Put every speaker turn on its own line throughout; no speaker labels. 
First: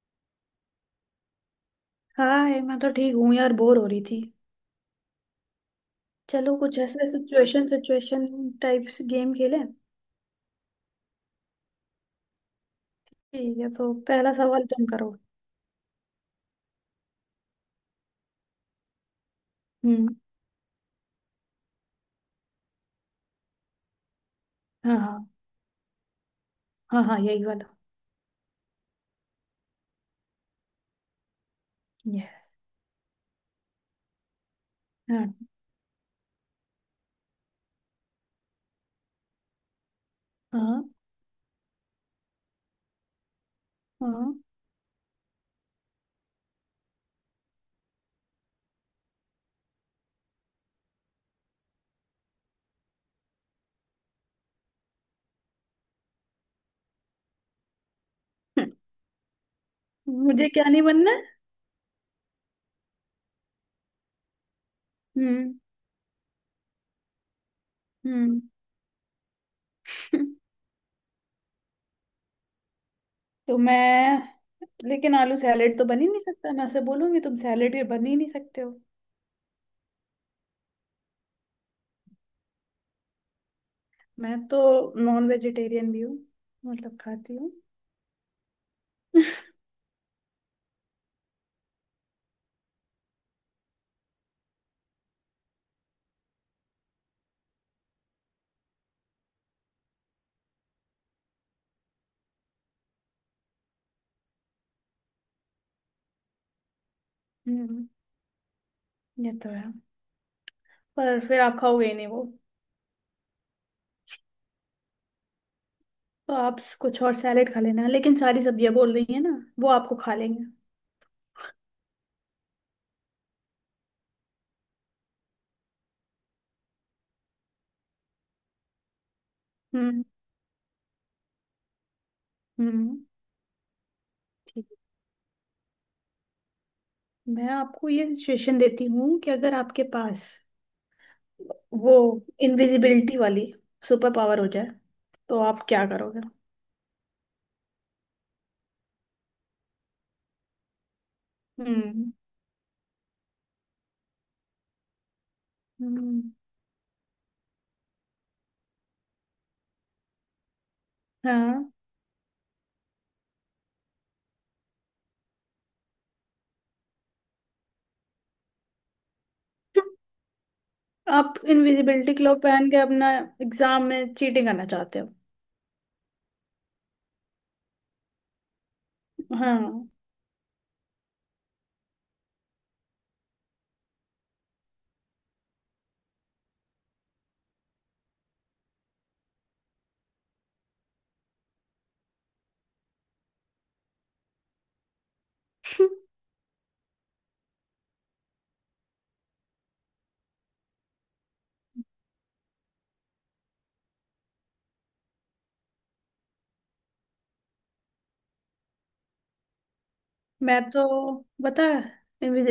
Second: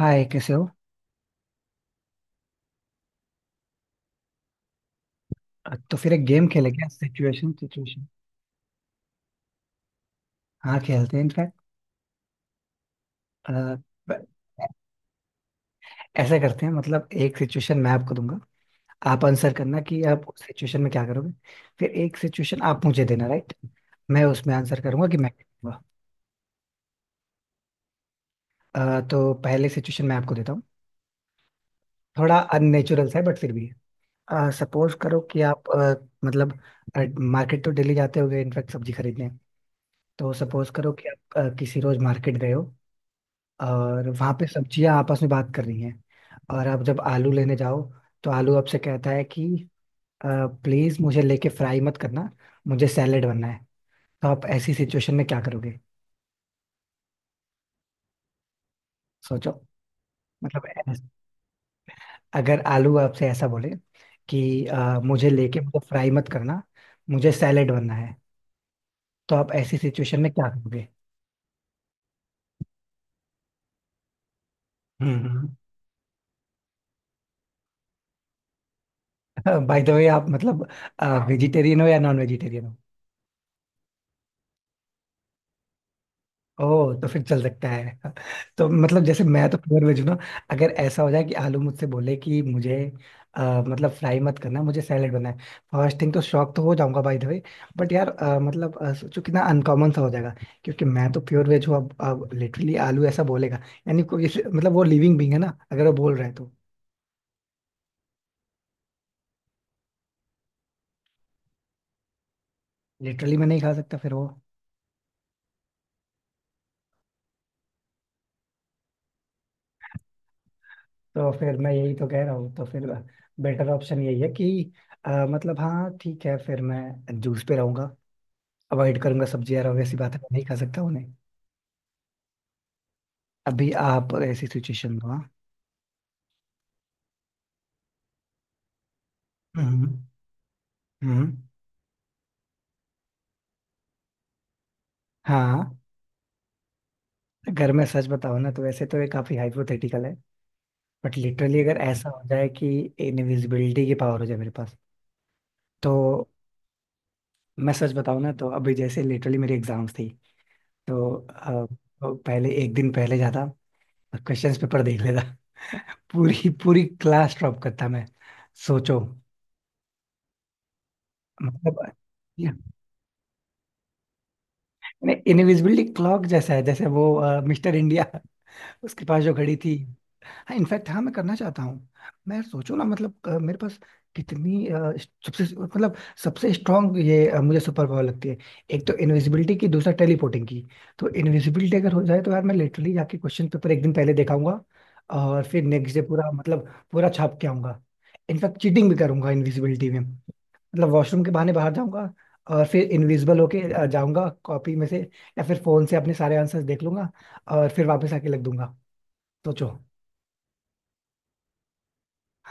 हाय, कैसे हो।
हाय, मैं तो ठीक हूँ यार, बोर हो रही थी।
तो फिर एक गेम
चलो, कुछ
खेलेंगे
ऐसे
situation
situation
situation.
Situation types game खेलें।
हाँ, खेलते हैं इनफैक्ट।
ठीक है, तो पहला सवाल तुम करो।
ऐसा करते हैं, मतलब एक सिचुएशन मैं आपको दूंगा, आप आंसर करना कि
हम्म।
आप उस सिचुएशन में क्या करोगे। फिर एक सिचुएशन आप मुझे देना, राइट, मैं उसमें आंसर
हाँ,
करूंगा कि
हाँ।
मैं क्या
हाँ, हाँ, यही वाला।
करूंगा। तो पहले सिचुएशन मैं आपको देता हूँ।
यस।
थोड़ा अननेचुरल सा है बट फिर भी है। सपोज करो
हाँ,
कि आप, मतलब मार्केट तो डेली जाते होगे इनफैक्ट, सब्जी खरीदने। तो सपोज
हाँ,
करो कि आप किसी रोज मार्केट गए हो, और
हाँ।
वहां पे सब्जियां आपस में बात कर रही हैं, और आप जब आलू लेने जाओ तो आलू आपसे कहता है कि प्लीज, मुझे लेके फ्राई मत करना, मुझे सैलेड बनना है। तो आप ऐसी सिचुएशन में क्या करोगे? सोचो।
मुझे क्या
मतलब
नहीं बनना है?
अगर आलू आपसे ऐसा बोले कि मुझे
हम्म।
लेके मुझे फ्राई मत करना, मुझे सैलेड बनना है,
हम्म।
तो आप ऐसी सिचुएशन में क्या करोगे?
तो मैं लेकिन आलू
हम्म।
सैलेड तो बन ही नहीं सकता। मैं उसे बोलूंगी तुम सैलेड के बन ही नहीं सकते हो।
बाय द वे, आप मतलब वेजिटेरियन हो या नॉन वेजिटेरियन?
मैं तो नॉन वेजिटेरियन भी हूँ।
ओह,
मतलब,
तो फिर
खाती
चल
हूँ।
सकता है। तो मतलब जैसे मैं तो प्योर वेज हूं ना, अगर ऐसा हो जाए कि आलू मुझसे बोले कि मुझे, मतलब फ्राई मत करना, मुझे सैलेड बनाए। फर्स्ट थिंग तो शॉक तो हो जाऊंगा, बाय द वे। बट यार, मतलब सोचो कितना अनकॉमन सा हो जाएगा। क्योंकि मैं तो प्योर वेज हूँ। अब लिटरली आलू ऐसा बोलेगा, यानी कोई मतलब, वो लिविंग बींग है ना, अगर वो बोल रहा है तो
हम्म। ये तो है। पर फिर आप खाओगे ही नहीं वो।
लिटरली मैं नहीं खा सकता फिर वो।
तो आप कुछ और सैलेड खा लेना, लेकिन सारी सब्जियां बोल रही है ना, वो आपको खा लेंगे।
तो फिर मैं यही तो कह रहा हूँ, तो फिर बेटर ऑप्शन यही है कि मतलब हाँ ठीक है, फिर मैं जूस पे रहूंगा, अवॉइड करूंगा सब्जी यार, obvious सी
हम्म,
बात है, मैं नहीं खा सकता उन्हें।
हम्म।
अभी आप ऐसी
ठीक।
सिचुएशन में हो, हाँ।
मैं आपको ये सजेशन देती हूँ कि अगर आपके
हम्म।
पास
हम्म।
वो इनविजिबिलिटी वाली सुपर पावर हो जाए तो आप
हाँ।
क्या करोगे?
अगर मैं सच बताऊं ना, तो वैसे तो ये काफी हाइपोथेटिकल है, बट लिटरली अगर ऐसा
हम्म,
हो जाए कि इनविजिबिलिटी की पावर हो जाए मेरे पास, तो
हम्म,
मैं सच बताऊं ना तो, अभी जैसे लिटरली मेरी एग्जाम्स थी, तो अ,
हाँ।
तो पहले एक दिन पहले जाता और क्वेश्चन पेपर देख लेता। पूरी पूरी क्लास ड्रॉप करता मैं। सोचो।
आप
मतलब
इनविजिबिलिटी क्लोथ पहन के अपना एग्जाम में चीटिंग करना चाहते हो?
इनविजिबिलिटी क्लॉक जैसा है, जैसे वो मिस्टर इंडिया, उसके पास जो घड़ी
हाँ।
थी। हाँ इनफैक्ट, हाँ मैं करना चाहता हूँ। मैं सोचो ना, मतलब मेरे पास कितनी सबसे मतलब सबसे स्ट्रांग ये मुझे सुपर पावर लगती है, एक तो इनविजिबिलिटी की, दूसरा टेलीपोर्टिंग की। तो इनविजिबिलिटी अगर हो जाए तो यार, मैं लिटरली जाके क्वेश्चन पेपर एक दिन पहले देखाऊंगा, और फिर नेक्स्ट डे पूरा, मतलब पूरा छाप के आऊंगा। इनफैक्ट चीटिंग भी करूंगा इनविजिबिलिटी में, मतलब वॉशरूम के बहाने बाहर जाऊंगा, और फिर इनविजिबल होके जाऊंगा कॉपी में से, या फिर फोन से अपने सारे आंसर्स देख लूंगा, और फिर वापस आके लग दूंगा। सोचो।
मैं तो, पता है,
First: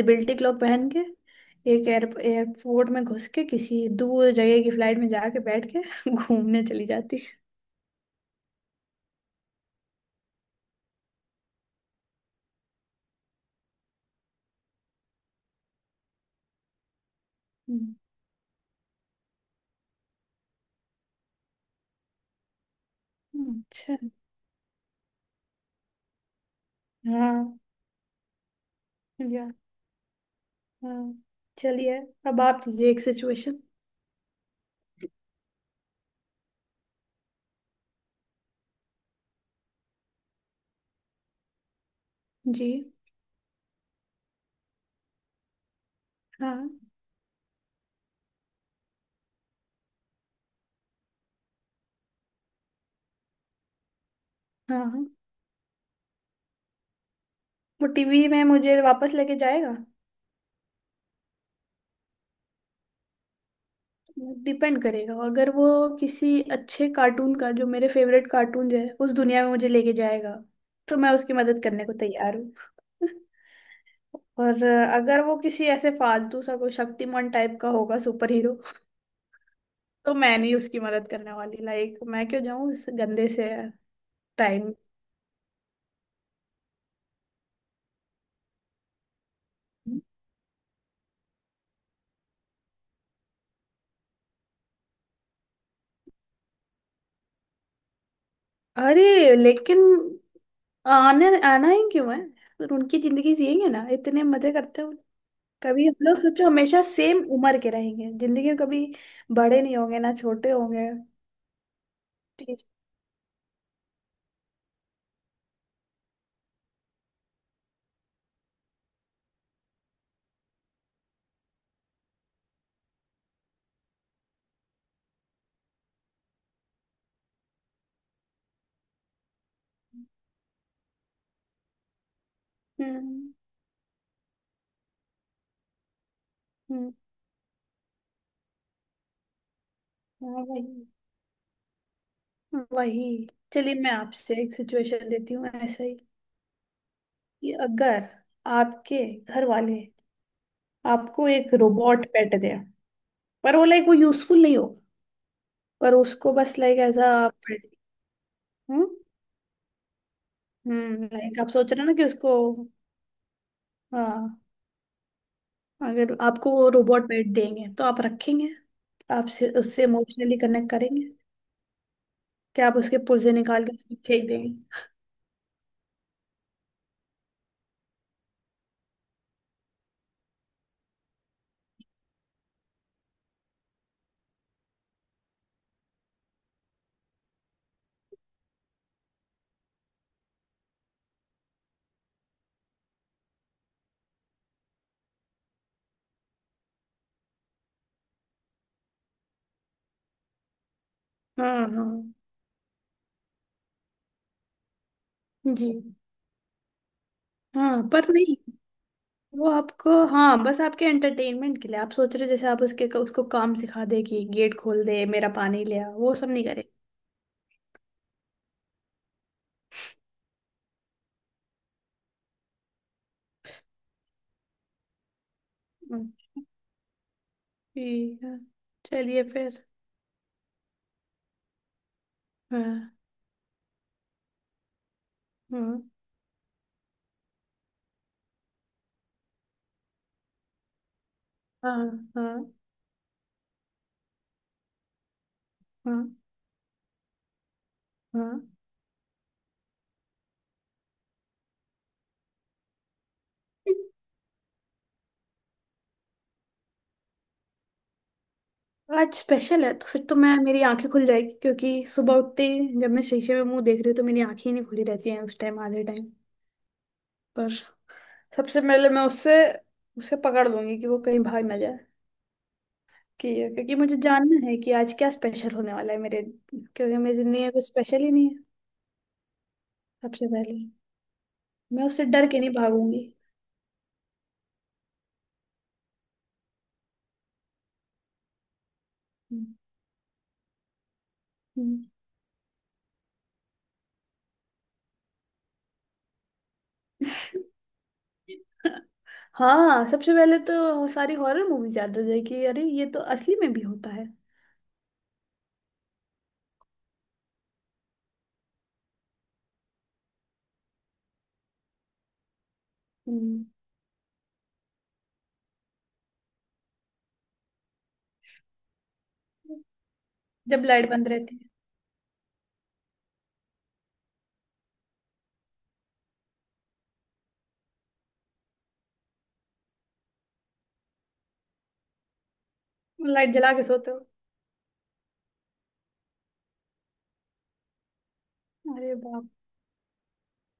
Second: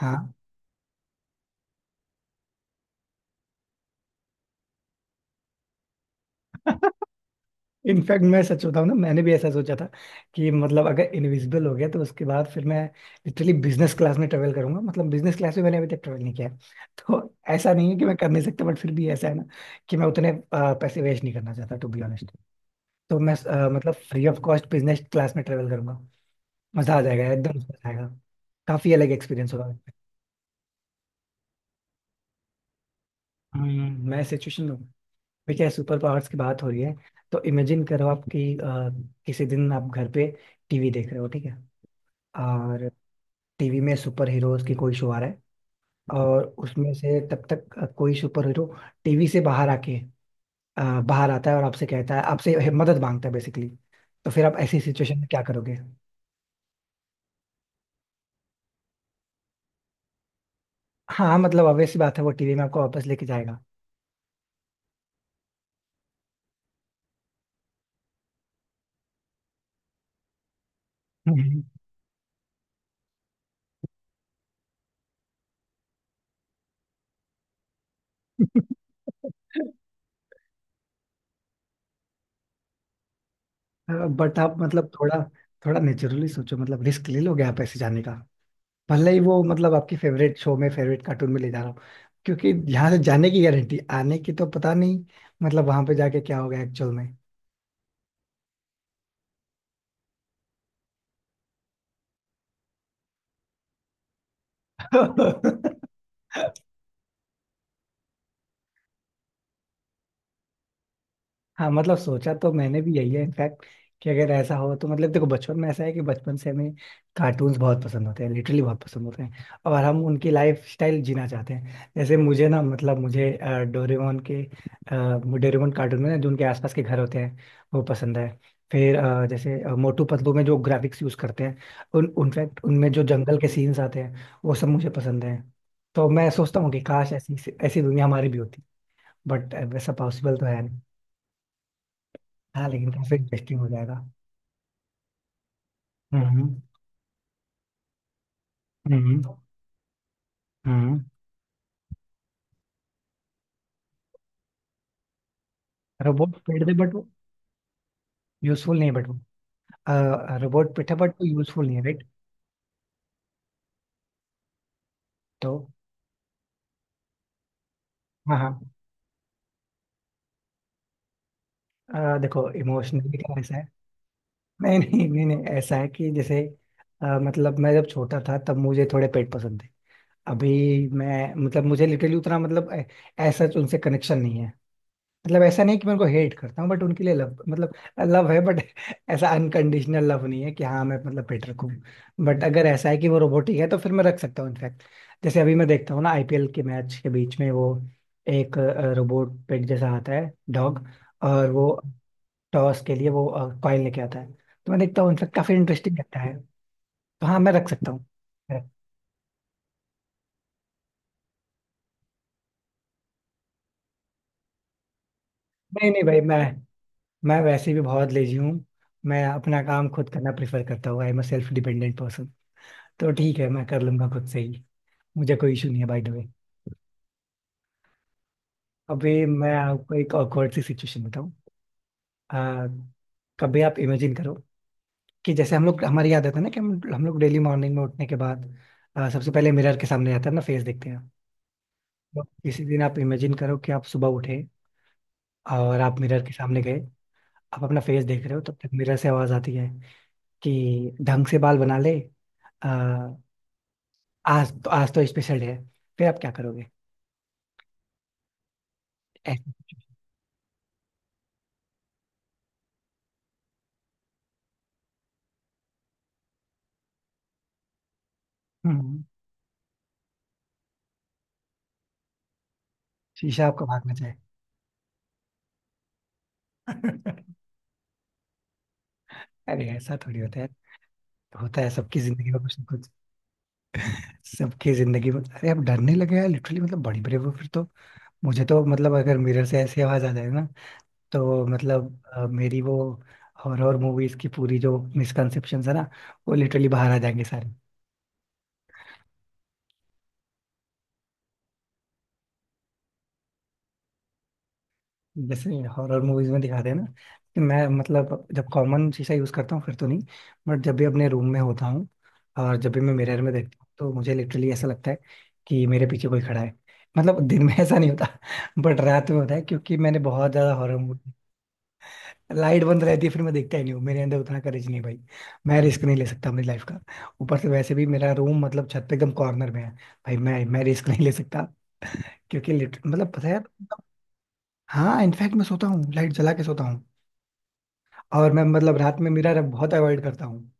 हाँ।
क्लॉक पहन के एक एयरपोर्ट में घुस के किसी दूर जगह की फ्लाइट में जाके बैठ के घूमने चली जाती।
इनफैक्ट मैं सच बताऊं ना, मैंने भी ऐसा सोचा था कि मतलब अगर इनविजिबल हो गया तो उसके बाद फिर मैं लिटरली बिजनेस क्लास में ट्रेवल करूंगा, मतलब बिजनेस क्लास में मैंने अभी तक ट्रेवल नहीं किया है। तो ऐसा नहीं
हम्म,
है कि मैं कर नहीं सकता, बट फिर भी ऐसा है ना कि मैं उतने पैसे वेस्ट नहीं करना चाहता, टू बी ऑनेस्ट। तो मैं, मतलब
अच्छा।
Free of cost business class में ट्रेवल करूंगा। मजा आ जाएगा, एकदम
हाँ।
मजा आएगा। काफी अलग
या।
एक्सपीरियंस होगा।
हाँ, चलिए, अब आप दीजिए एक सिचुएशन।
मैं सिचुएशन में हूँ। देखिए, सुपर पावर्स की बात हो रही है, तो इमेजिन करो आप कि किसी दिन आप घर पे टीवी देख रहे हो, ठीक है,
जी।
और टीवी में सुपर हीरोज की कोई शो आ रहा है, और
हाँ,
उसमें से तब तक कोई सुपर हीरो टीवी से बाहर आके, बाहर आता है, और आपसे कहता है, आपसे मदद मांगता है बेसिकली। तो फिर आप ऐसी
हाँ, हाँ।
सिचुएशन में क्या करोगे?
वो टीवी में मुझे वापस लेके जाएगा।
हाँ, मतलब obvious सी बात है, वो टीवी में आपको वापस लेके जाएगा।
डिपेंड करेगा। अगर वो किसी अच्छे कार्टून का, जो मेरे फेवरेट कार्टून है, उस दुनिया में मुझे लेके जाएगा तो मैं उसकी
हम्म।
मदद करने को तैयार हूँ। और अगर वो किसी ऐसे फालतू सा कोई शक्तिमान टाइप का होगा सुपर हीरो, तो मैं नहीं उसकी मदद करने वाली। लाइक, मैं क्यों जाऊं इस गंदे से
बट आप
टाइम।
मतलब थोड़ा थोड़ा नेचुरली सोचो, मतलब रिस्क ले लोगे आप ऐसे जाने का? भले ही वो मतलब आपकी फेवरेट शो में, फेवरेट कार्टून में ले जा रहा हूँ, क्योंकि यहाँ से जाने की गारंटी, आने की तो पता नहीं, मतलब वहां पे जाके क्या होगा एक्चुअल में।
अरे, लेकिन आने आना ही क्यों है? उनकी जिंदगी जिएंगे ना, इतने मजे करते हैं। कभी हम लोग, सोचो, हमेशा सेम उम्र के रहेंगे जिंदगी में। कभी बड़े नहीं होंगे, ना छोटे होंगे।
हाँ, मतलब सोचा तो
ठीक।
मैंने भी यही है इनफैक्ट, कि अगर ऐसा हो तो मतलब देखो, बचपन में ऐसा है कि बचपन से हमें कार्टून्स बहुत पसंद होते हैं, लिटरली बहुत पसंद होते हैं, और हम उनकी लाइफ स्टाइल जीना चाहते हैं। जैसे मुझे ना, मतलब मुझे डोरेमोन कार्टून में ना, जो उनके आसपास के घर होते हैं, वो पसंद है। फिर जैसे मोटू पतलू में जो ग्राफिक्स यूज करते हैं, उन उनफैक्ट उनमें जो
हम्म,
जंगल के सीन्स आते हैं, वो सब मुझे पसंद है। तो मैं सोचता हूँ कि
हम्म।
काश ऐसी ऐसी दुनिया हमारी भी होती, बट वैसा पॉसिबल
हाँ,
तो है।
वही।
हाँ, लेकिन
वही।
काफी इंटरेस्टिंग हो
चलिए, मैं
जाएगा।
आपसे एक सिचुएशन देती हूँ ऐसा ही।
हम्म।
कि अगर आपके
हम्म।
घर वाले
हम्म
आपको एक रोबोट पेट दे, पर वो, लाइक, वो यूजफुल नहीं हो, पर उसको
रोबोट
बस
पेट दे
लाइक
बट
एज
वो
अ पेट।
यूजफुल
हम्म,
नहीं है, बट वो रोबोट पिट है
हम्म,
बट वो
लाइक आप
यूजफुल
सोच
नहीं
रहे
है,
हो ना
राइट।
कि उसको। हाँ।
तो
अगर आपको वो रोबोट पेट देंगे तो आप रखेंगे?
हाँ,
आपसे उससे इमोशनली कनेक्ट करेंगे?
हाँ, देखो
कि आप उसके
इमोशनली
पुर्जे
का ऐसा है,
निकाल के उसको फेंक देंगे?
नहीं, नहीं, नहीं, नहीं, ऐसा है कि जैसे मतलब मैं जब छोटा था तब मुझे थोड़े पेट पसंद थे। अभी मैं, मतलब मुझे लिटरली उतना, मतलब ऐसा उनसे कनेक्शन नहीं है। मतलब ऐसा नहीं कि मैं उनको हेट करता हूँ, बट उनके लिए लव, मतलब लव है, बट ऐसा अनकंडीशनल लव नहीं है कि हाँ मैं मतलब पेट रखूँ। बट अगर ऐसा है कि वो रोबोटिक है तो फिर मैं रख सकता हूँ इनफैक्ट, जैसे अभी मैं देखता हूँ ना, आईपीएल के मैच के बीच में वो एक रोबोट पेट जैसा आता है, डॉग, और
हाँ,
वो
हाँ,
टॉस के लिए वो कॉइन लेके आता है। तो मैं देखता हूँ, इनफैक्ट काफी
जी,
इंटरेस्टिंग लगता है। तो हाँ, मैं रख
हाँ।
सकता हूँ।
पर नहीं, वो आपको, हाँ, बस आपके एंटरटेनमेंट के लिए आप सोच रहे हो, जैसे आप उसके उसको काम सिखा दे कि गेट खोल दे, मेरा पानी ले आ,
नहीं, नहीं
वो
भाई,
सब
मैं
नहीं करे।
मैं वैसे भी बहुत लेजी हूँ, मैं अपना काम खुद करना प्रेफर करता हूँ। I am a self dependent. तो ठीक है, मैं कर लूंगा खुद से ही, मुझे कोई इशू नहीं है, बाय द
हम्म,
वे।
ठीक है,
अभी
चलिए
मैं
फिर।
आपको एक awkward सी सिचुएशन बताऊं। आ,
हाँ,
कभी आप इमेजिन करो, कि जैसे हम
हाँ,
लोग, हमारी आदत है ना, कि हम लोग डेली मॉर्निंग में उठने के बाद सबसे पहले मिरर के सामने जाते हैं ना, फेस देखते हैं।
हाँ,
तो
हाँ,
किसी दिन आप इमेजिन करो कि आप सुबह उठे, और आप
हाँ,
मिरर के सामने गए, आप अपना फेस देख रहे हो,
हाँ।
तब तक मिरर से आवाज आती है कि ढंग से बाल बना ले, आ, आज तो स्पेशल है। फिर आप क्या करोगे?
आज स्पेशल है
ऐसे-
तो फिर तो मैं मेरी आंखें खुल जाएगी, क्योंकि सुबह उठते ही जब मैं शीशे में मुंह देख रही हूँ तो मेरी आंखें ही नहीं खुली रहती हैं उस टाइम, आधे टाइम। पर सबसे पहले मैं
हम्म,
उससे उसे पकड़ लूंगी कि वो कहीं भाग ना जाए। कि
शीशा आपको
क्योंकि
भागना
मुझे
चाहिए।
जानना है कि आज क्या स्पेशल होने वाला है मेरे। क्योंकि मेरी जिंदगी में कुछ स्पेशल ही नहीं है।
अरे ऐसा थोड़ी
सबसे
होता है,
पहले
होता है
मैं
सबकी
उससे डर
जिंदगी
के
में
नहीं
कुछ ना कुछ,
भागूंगी।
सबकी जिंदगी में। अरे आप डरने लगे यार लिटरली, मतलब बड़ी ब्रेव हो फिर तो। मुझे तो मतलब, अगर मिरर
हम्म,
से ऐसी आवाज आ जाए ना, तो
हम्म।
मतलब मेरी वो हॉरर मूवीज की पूरी जो मिसकंसेप्शन है ना, वो लिटरली बाहर आ जाएंगे सारे।
हाँ, सबसे पहले तो सारी हॉरर मूवीज याद हो जाएगी। अरे, ये तो असली में भी होता है।
जैसे हॉरर मूवीज में दिखाते हैं ना, कि मैं मतलब जब कॉमन शीशा यूज करता हूँ फिर तो नहीं, बट जब भी अपने रूम में होता हूँ, और जब भी मैं मिरर में
हम्म,
देखता हूँ, तो मुझे लिटरली ऐसा लगता है कि मेरे पीछे कोई खड़ा है। मतलब दिन में ऐसा नहीं होता। बट रात में होता है, क्योंकि मैंने बहुत ज्यादा
जब
हॉरर
लाइट बंद
मूवी,
रहती है।
लाइट बंद रहती है फिर मैं देखता ही नहीं हूँ, मेरे अंदर उतना करेज नहीं है भाई, मैं रिस्क नहीं ले सकता अपनी लाइफ का। ऊपर से वैसे भी मेरा रूम, मतलब छत पे एकदम कॉर्नर में है। भाई, मैं रिस्क नहीं ले सकता, क्योंकि मतलब पता
लाइट
है यार,
जला के
मतलब
सोते हो?
हाँ इनफैक्ट, मैं सोता हूँ, लाइट जला के सोता हूँ। और मैं मतलब
अरे
रात में
बाप।
मिरर बहुत अवॉइड करता हूँ,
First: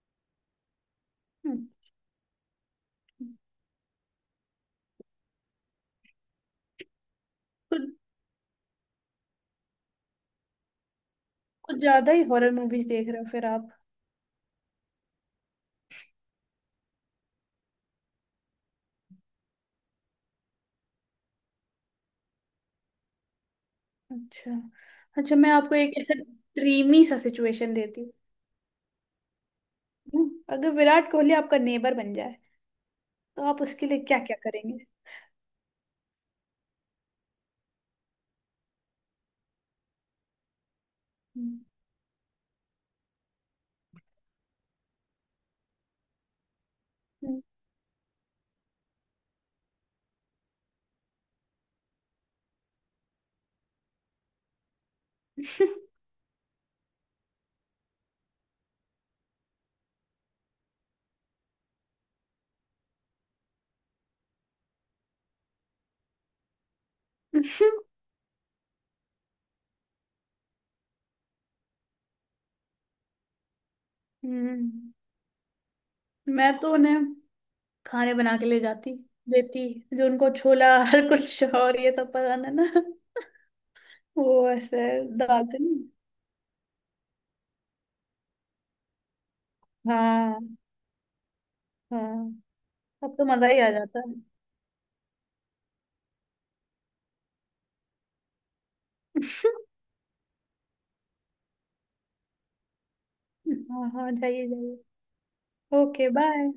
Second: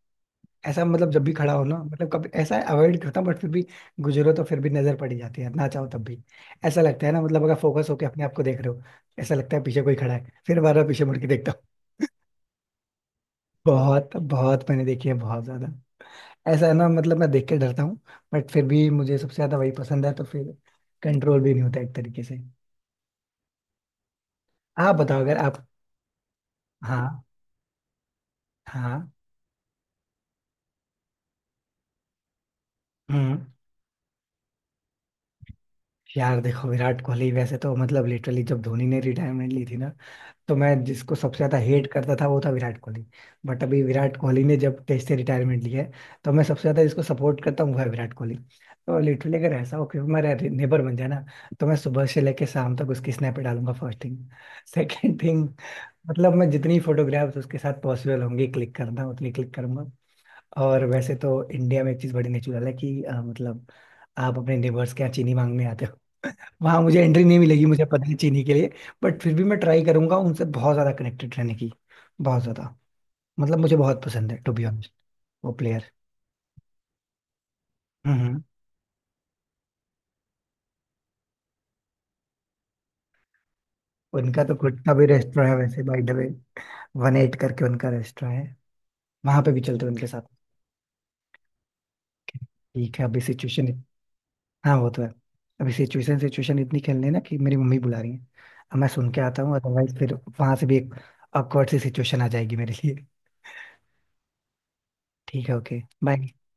ऐसा मतलब जब भी खड़ा हो ना,
अच्छा।
मतलब कभी ऐसा अवॉइड करता हूँ बट फिर भी, गुजरो तो फिर भी नजर पड़ ही जाती है ना, चाहो तब भी। ऐसा लगता है ना, मतलब अगर
कुछ
फोकस होके अपने आप को देख रहे हो, ऐसा लगता है पीछे कोई खड़ा है, फिर बार बार पीछे मुड़ के देखता हूँ।
कुछ ज्यादा ही हॉरर मूवीज देख रहे हो फिर आप।
बहुत बहुत मैंने देखी है, बहुत ज्यादा। ऐसा है ना, मतलब मैं देख के डरता हूँ, बट फिर भी मुझे सबसे ज्यादा वही पसंद है, तो फिर कंट्रोल भी नहीं होता एक तरीके से।
अच्छा।
आप बताओ अगर
अच्छा, मैं
आप।
आपको एक ऐसा ड्रीमी सा
हाँ,
सिचुएशन देती हूँ।
हाँ।
अगर विराट कोहली आपका नेबर बन जाए तो
हम्म।
आप उसके लिए क्या क्या करेंगे?
यार देखो, विराट कोहली वैसे तो मतलब, लिटरली जब धोनी ने रिटायरमेंट ली थी ना, तो मैं जिसको सबसे ज्यादा
हम्म।
हेट करता था वो था विराट कोहली, बट अभी विराट कोहली ने जब टेस्ट से रिटायरमेंट लिया है, तो मैं सबसे ज्यादा जिसको सपोर्ट करता हूँ वो है विराट कोहली। तो लिटरली अगर ऐसा हो कि वो मेरा नेबर बन जाए ना, तो मैं सुबह से लेके शाम तक उसकी स्नैप डालूंगा, फर्स्ट थिंग। सेकंड थिंग, मतलब मैं जितनी फोटोग्राफ्स उसके साथ पॉसिबल होंगी क्लिक करना, उतनी क्लिक करूंगा। और वैसे तो इंडिया में एक चीज बड़ी नेचुरल है, कि मतलब आप अपने नेबर्स के यहाँ चीनी मांगने आते, वहां मुझे एंट्री नहीं मिलेगी, मुझे पता है, चीनी के लिए। बट फिर भी मैं ट्राई करूंगा उनसे बहुत ज्यादा कनेक्टेड रहने की, बहुत ज्यादा। मतलब मुझे बहुत पसंद है, टू बी ऑनेस्ट,
हम्म।
वो प्लेयर।
मैं तो उन्हें खाने बना
हम्म
के ले जाती, देती, जो उनको छोला हर कुछ और ये सब पसंद है ना।
उनका
वो
तो खुद
ऐसे
का भी रेस्टोरेंट है
डालते नहीं।
वैसे, by the way. One eight करके उनका रेस्टोरेंट है, वहां पे भी चलते हैं उनके साथ।
हाँ, हाँ।
ठीक है,
अब
अभी
तो मजा ही
सिचुएशन।
आ जाता
हाँ, वो तो है। अभी सिचुएशन सिचुएशन इतनी खेलने है ना कि मेरी मम्मी बुला रही है, अब मैं सुन के आता
है।
हूँ, अदरवाइज फिर वहां से भी एक awkward सी सिचुएशन आ जाएगी मेरे लिए।
हाँ, हाँ, जाइए, जाइए।
ठीक है, ओके,
ओके,
बाय।
बाय।